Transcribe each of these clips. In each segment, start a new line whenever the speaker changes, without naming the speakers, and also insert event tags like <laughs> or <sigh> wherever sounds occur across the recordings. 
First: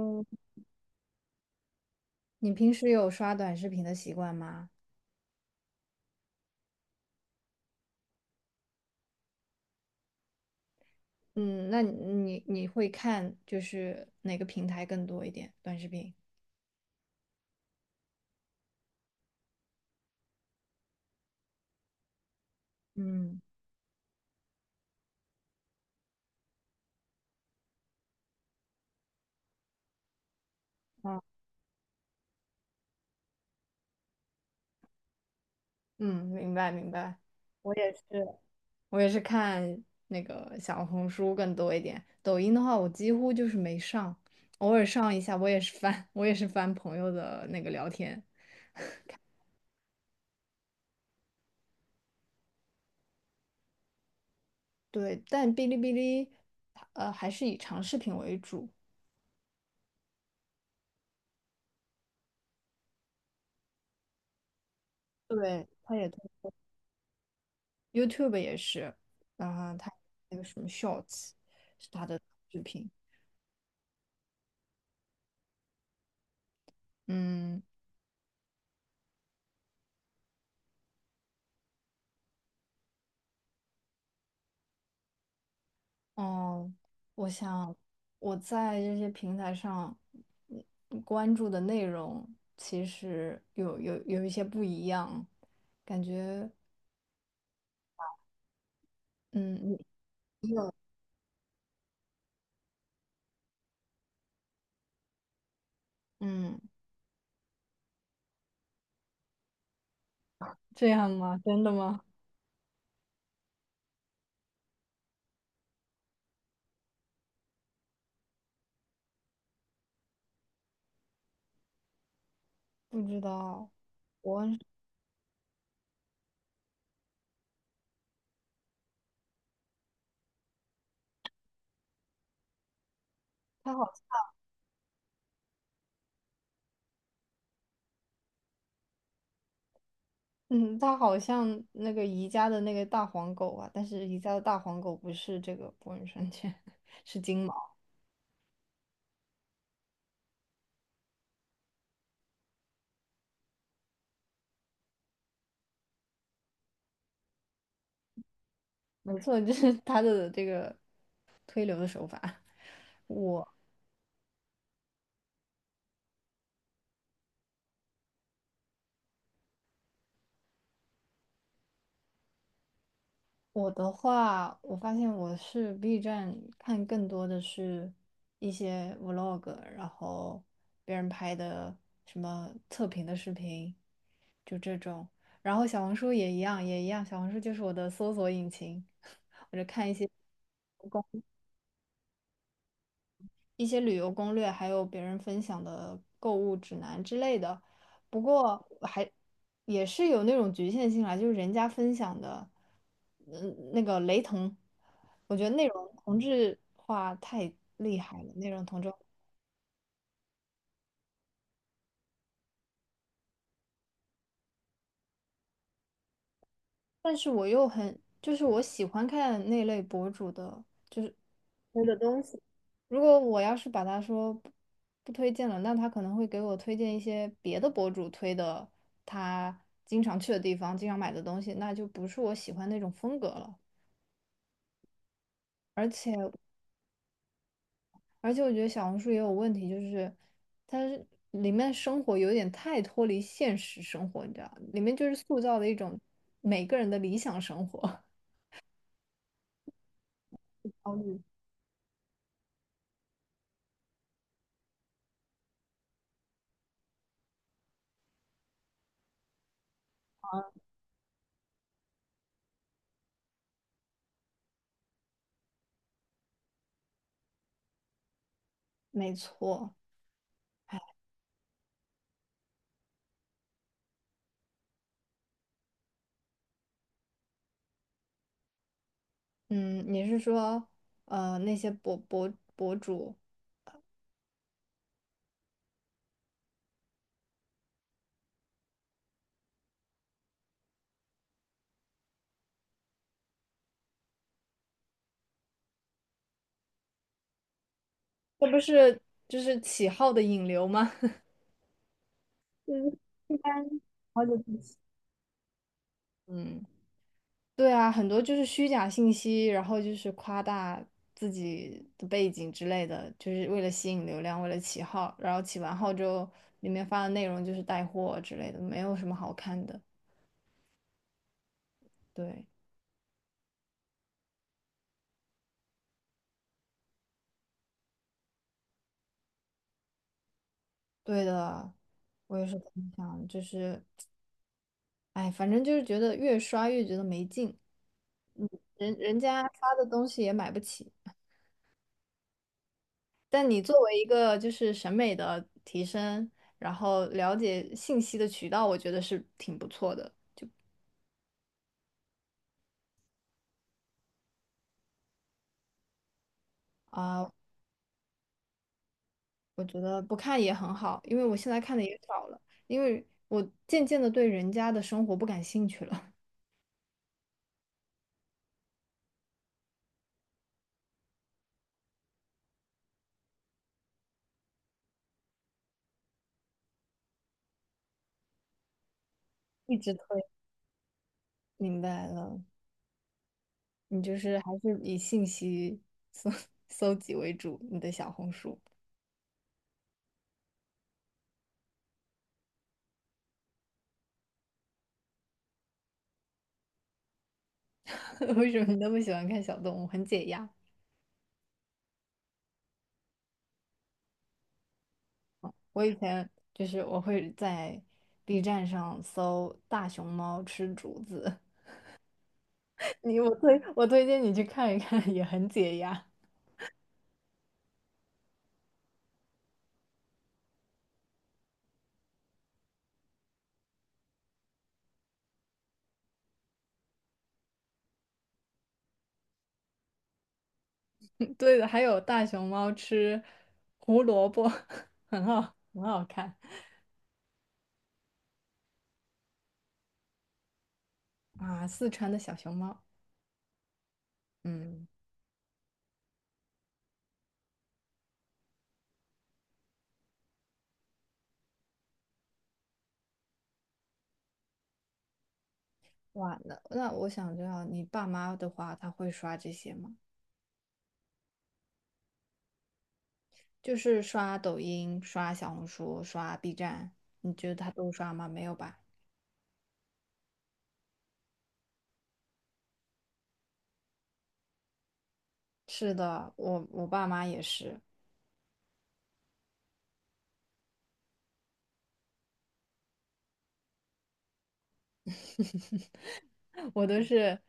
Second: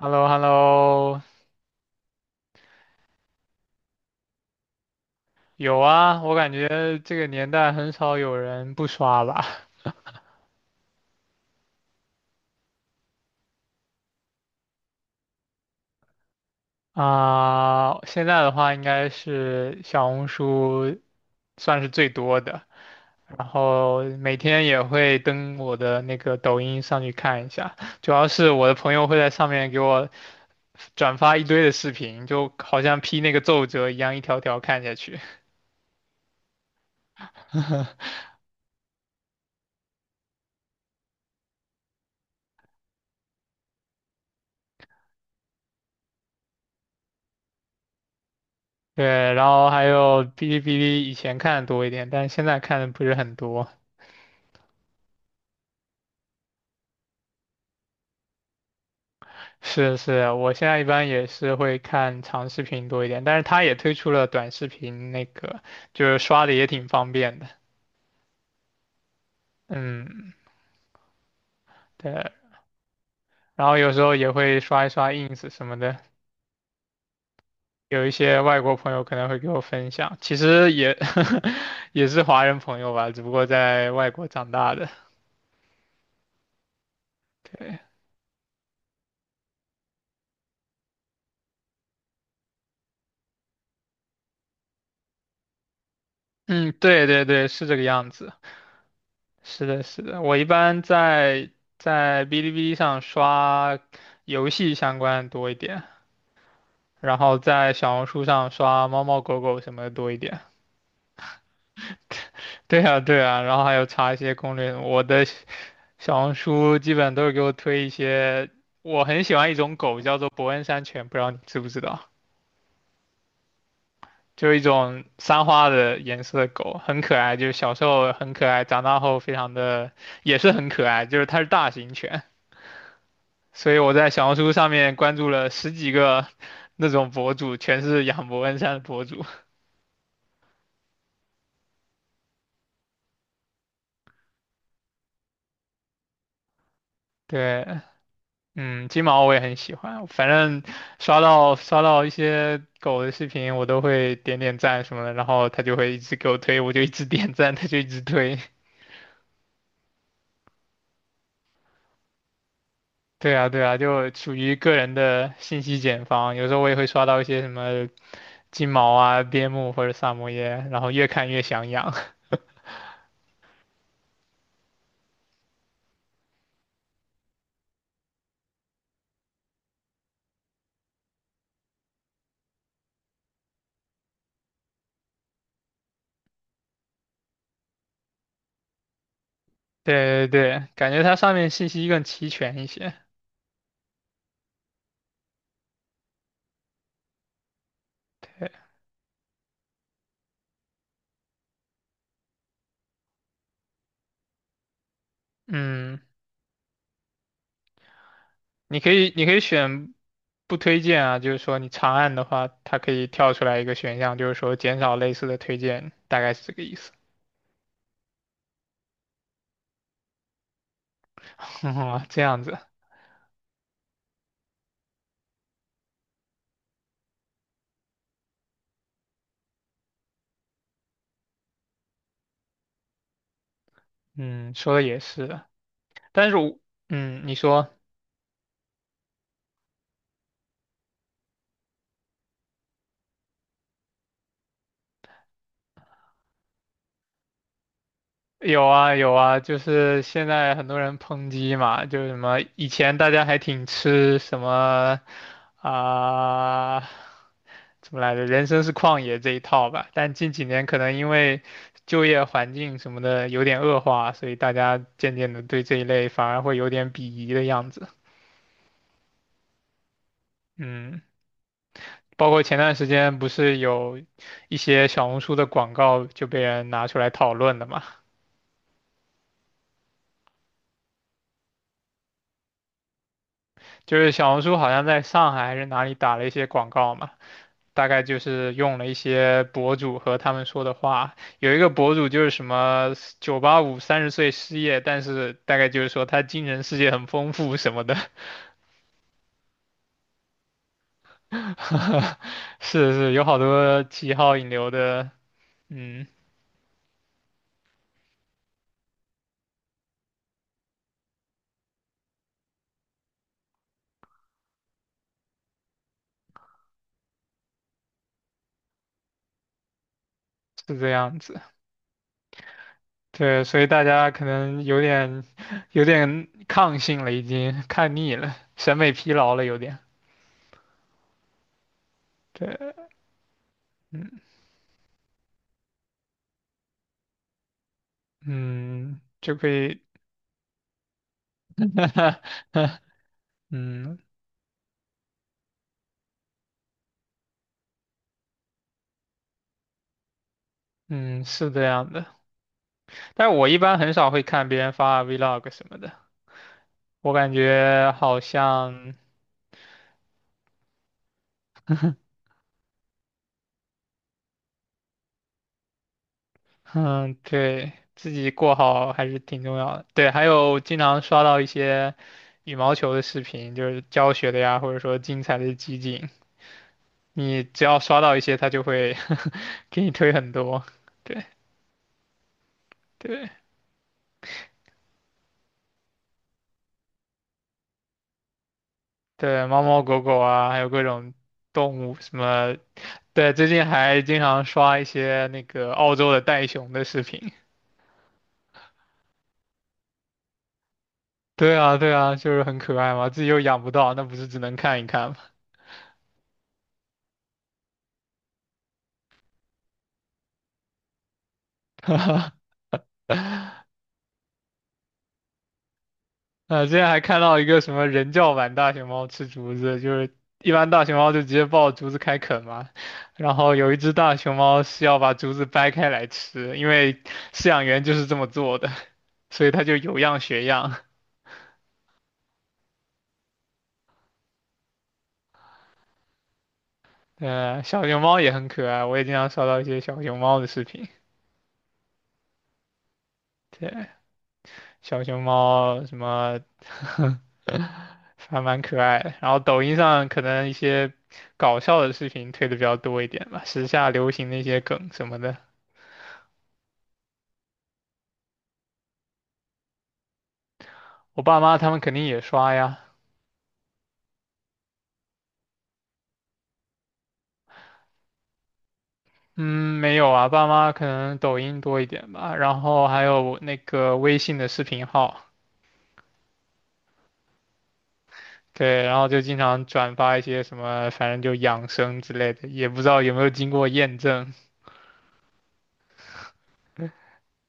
h e l l o h e l l o
你平时有刷短视频的习惯吗？
有啊，我感觉这个年代很少有人不刷吧。
嗯。那你会看就是哪个平台更多一点？短视频。
啊、现在的话应该是小红书算是最多的，
嗯。
然后每天也会登我的那个抖音上去看一下，主要是我的朋友会在上面给我转
哦。
发一堆的视频，就好像批那个奏折一样，一条条看下去。
嗯。明白明白。我也是，
<laughs>
我也是看那个小红书更多一点，抖音的话我几乎就是没上，偶尔上一下，我也是翻，<laughs> 我也是翻朋友的那个聊天。
对，然后还有哔哩哔哩，以前看的多一点，但是现在看的不是很多。
对，但哔哩哔哩，还是以长视频为主。
是啊，我现在一般也是会看长视频多一点，但是它也推出了短视频，那个
对。它
就
也。
是刷的也挺方便的。
YouTube 也是，然后它
嗯，
那个什么 Shorts 是它的
对，
视频。
然后有时候也会刷一刷 ins 什么的，
嗯。
有一些外国朋友可能会给我分享，其实也 <laughs> 也是华人朋友吧，只不过在外国长大的。
哦。我想
对，
我在这些平台上关注的内容其实有一些不一样，感觉。
嗯，对对对，是这个样子。
嗯
是
你
的，是的，我一般在哔哩哔哩上刷游戏相关的多一点。
嗯
然后在小红书上刷猫猫狗狗什么的多一点。
这样吗？真的吗？
<laughs> 对啊，对啊，然后还有查一些攻略。我的小红书基本都是给我推一些，我很喜欢一种狗叫做伯恩山犬，不知道你知不知道？
不知道。我
就是一种三花的颜色的狗，很可爱，就是小时候很可爱，长大后非常的也是很可爱，就是它是大型犬。所
他
以
好
我在小红书上面关注了十几个那种博主，全是养伯恩山的博主。
嗯他好像那个宜家的那个大黄狗啊，但是宜家的大黄狗不是这个博人生犬，<laughs> 是
<laughs>
金毛。
对，嗯，金毛我也很喜欢，反正刷到一些狗的视频，我都会点点赞什么的，然后它就会一直给我推，我就一直点赞，它就一直推。
没错，就是他的这个推流的手法。<laughs>
<laughs> 对
我
啊，对啊，就属于个人的信息茧房。有时候我也会刷到一些什么金毛啊、边牧或者萨摩耶，然后越看越想养。
我的话，我发现我是 B 站看更多的是一些 vlog，然后别人拍的什么测评的视频，就这种。然后小红书也一样，小红书就是我的搜索引擎，<laughs> 我就
<laughs>
看一些。
对对对，感觉它上面信息更齐全一些。
一些旅游攻略，还有别人分享的购物指南之类的。不
<laughs> 对，
过还也是有那种局限性啦，就是人家分享的，那个雷同，我觉得内容
嗯，
同质化太厉害了，内容
你
同质
可
化。
以你可以选不推荐啊，就是说你长按的话，它可以跳出来一个选项，就是说减少类似的推荐，大概是这个意思。
但是我又很，就是我喜欢看那类博主的推的
<laughs>
东
这
西。
样子，
如果我要是把他说不推荐了，那他可能会给我推荐一些别的博主推的他经常去的地方、经常买的东西，那就不是我喜欢那种风格了。
嗯，说的也是，
而且，
但是我，嗯，你说。
而且，我觉得小红书也有问题，就是它是里面生活有点太脱离现实生活，你知道，里面就是塑造的一种每个人的理想生活。<laughs>
有啊有啊，就是现在很多
焦
人
虑。
抨击嘛，就是什么以前大家还挺吃什么啊、怎么来着，人生是旷野这一套吧，但近几年可能因为就业环境什么的有点恶化，所以大家渐渐的对这一类反而会有点鄙夷的样子。
没错。
嗯，包括前段时间不是有一些小红书的广告就被人拿出来讨论的嘛，
嗯，你是说那些博主？
就是小红书好像在上海还是哪里打了一些广告嘛。大概就是用了一些博主和他们说的话，有一个博主就是什么98530岁失业，但是大概就是说他精神世界很丰富什么的，
这不是就是起号的引流吗？<laughs>
<laughs> 是
嗯。
是有
一
好
般
多七
好
号
久
引
不
流
洗。
的，嗯，
嗯，对啊，很多就是虚假信息，然后就是夸大自己的背景之类的，就是为了吸引流量，为了起号，然后起完号之后，里面发的内容就是带货之类的，没有什么好看的。
是这样子，
对。
对，所以大家可能有点抗性了，已经看腻了，审美疲劳了，有点，
对的，我也是这
对，
么想，就是，哎，反正就是觉得越刷越觉得没劲。嗯。
嗯，
人
就
家
可
发
以，
的东西也买不起。
<laughs>
但你作
嗯
为一个就是审美的提升，然后了解信息的渠道，我觉得是挺不错的。
嗯，是这样的。但我一般很少会看别人发 vlog 什么的，我
啊。
感觉好像，
我觉得不看也很好，因为我现在看的也少了，因为我渐渐的对人家的生活不感兴趣了。
嗯，对，自己过好还是挺重要的。对，还有经常刷到一些羽毛球的视频，就是教学的呀，或者说精彩的集锦，你只要刷到一些，他就会
<laughs>
<laughs>
一
给你
直推。
推很多。对
明白了，
对
你就是还是以信息搜 <laughs> 搜集为主，你的小红书。
对，猫猫狗狗啊，还有各种动物什么。对，最近还经常刷一些那个澳洲的袋熊的视频。
<laughs> 为什么你那么喜欢看小动物？很解压。
对啊，对啊，就是很可爱嘛，自己又养不到，那不是只能看一看吗？
我以前就是我会在 B 站上搜大熊猫吃竹子。
<laughs>
你我推荐你去看一看，也很解压。
啊，之前还看到一个什么人教版大熊猫吃竹子，就是一般大熊猫就直接抱竹子开啃嘛，然后有一只大熊猫是要把竹子掰开来吃，因为饲养员就是这么做的，<laughs> 所以它就有样学样。
对的，还有大熊猫吃胡萝卜，<laughs> 很好看。
呃，小熊猫也很可爱，我也经常刷到一些小熊猫的视频。
啊，四川的小熊猫。
对，
嗯。
小熊猫什么 <laughs> 还蛮可爱的。然后抖音上可能一些搞笑的视频推的比较多一点吧，时下流行那些梗什么的，
哇，那我想知道你爸妈的话，他会刷这些吗？
我爸妈他们肯定也刷呀。
就是刷抖音、刷小红书、刷 B 站，你觉得他都刷吗？没有吧？
嗯，没有啊，爸妈可能抖音多一点吧，然后还有我那个微信的视频号，
是的，我爸妈也是。
对，然后就经常转发一些什么，反正就养生之类的，也不知道有没有经过验证。
<laughs> 我都是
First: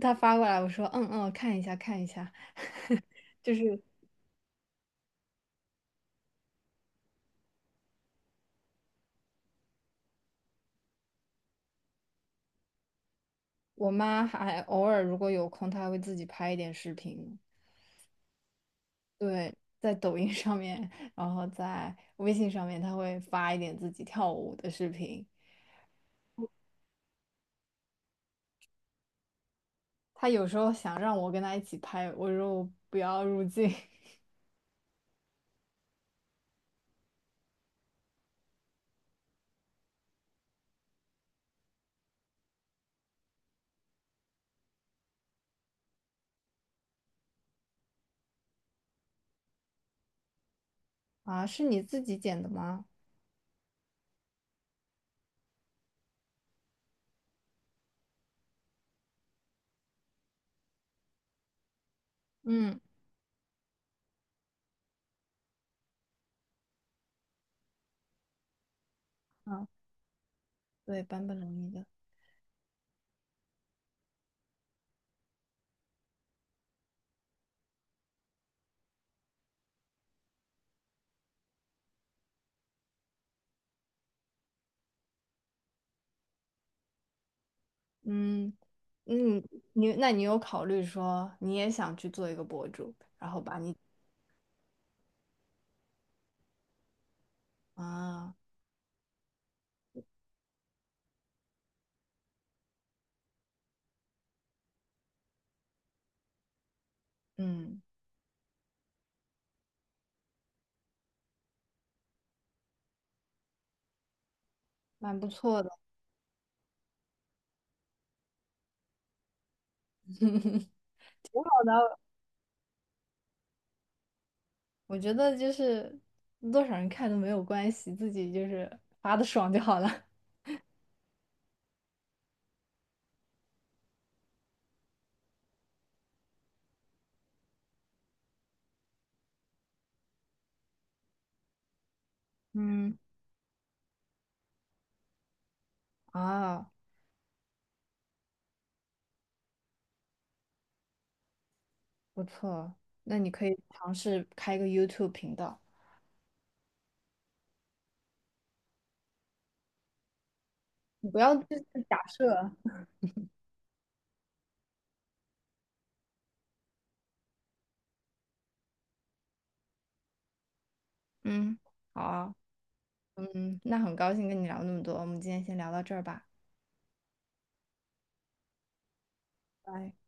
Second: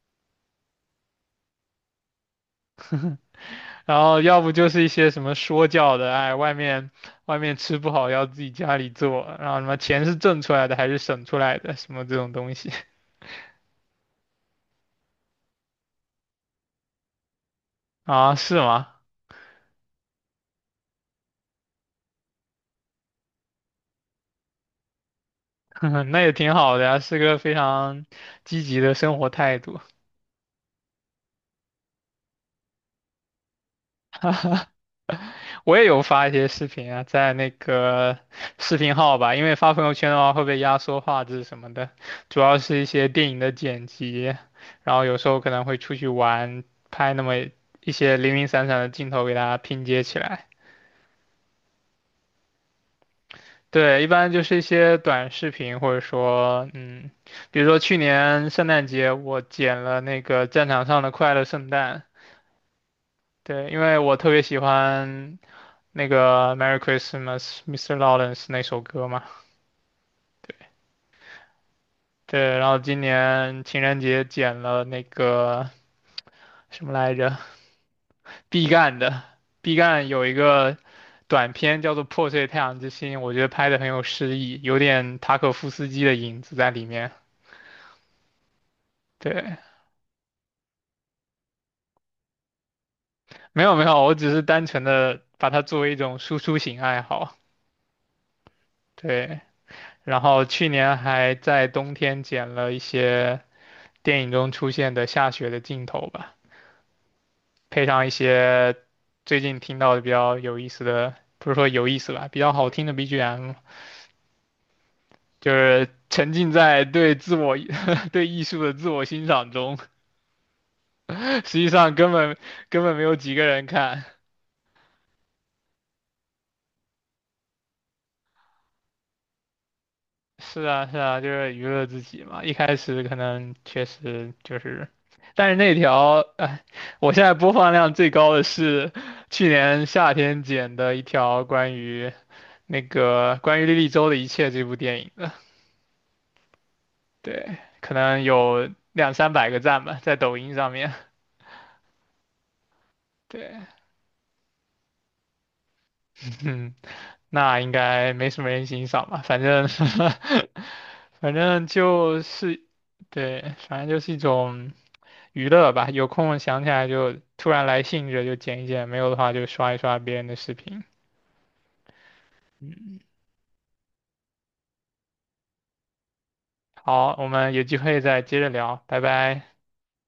他发过来，我说嗯嗯，看一下看一下，<laughs> 就是
然后要不就是一些什么说教的，哎，外面吃不好要自己家里做，然后什么钱是挣出来的还是省出来的，什么这种东西
我妈还偶尔如果有空，她还会自己拍一点视频。
<laughs> 啊，是吗？
对，在抖音上面，然后在微信上面，她会发一点自己跳舞的视频。
<laughs> 那也挺好的呀，是个非常积极的生活态度。
她有时候想让我跟她一起拍，我说我不要入镜。 <laughs>
我也有发一些视频啊，在那个视频号吧，因为发朋友圈的话会被压缩画质什么的，主要是一些电影的剪辑，然后有时候可能会出去玩，拍那么一些零零散散的镜头给大家拼接起来。
啊，是你自己剪的吗？
对，一般就是一些短视频，或者说，嗯，比如说去年圣诞节，我剪了那个战场上的快乐圣诞。
嗯。
对，因为我特别喜欢那个《Merry Christmas, Mr. Lawrence》那首歌嘛。
啊，对，版本容易的。
对，然后今年情人节剪了那个什么来着，毕赣的。毕赣有一个短片叫做《破碎太阳之心》，我觉得拍的很有诗意，有点塔可夫斯基的影子在里面。
嗯嗯。
对。
那你有考虑说你也想去做一个博主，然后把
没有
你
没有，我只是单纯的把它作为一种输出型爱好。
啊。
对，然后去年还在冬天剪了一些电影中出现的下雪的镜头吧，
嗯，
配上一些最近听到的比较有意思的，不是说有意思吧，比较好听的 BGM,
蛮不
就
错的。
是沉浸在对自我 <laughs> 对艺术的自我欣赏中。实际上根本没有几个人看。
我觉得就是多少人看都没有关系，自己就是发的爽就好了。<laughs>
是啊，是啊，就是娱乐自己嘛。一开始可能确实就是，但是那条，哎，我现在播放量最高的是去年夏天剪的一条关于那
嗯。
个关于莉莉周的一切这部电影的，
啊，
对，可能有2、300个赞吧，在抖音上面。
不错，那你可以
对，
尝试开一个 YouTube 频道，
嗯，那应该没什么人欣赏吧，反正，
你不
<laughs> 反
要就是
正
假
就
设。
是，对，反正就是一种。娱乐吧，有空想起来就突然来兴致就剪一剪，没有的话就刷一刷别人的视频。
嗯。好啊。
嗯，
嗯，那很高兴跟你聊那么多，我们今天先聊到这儿吧。
好，我们有机会再接着聊，拜拜。
拜。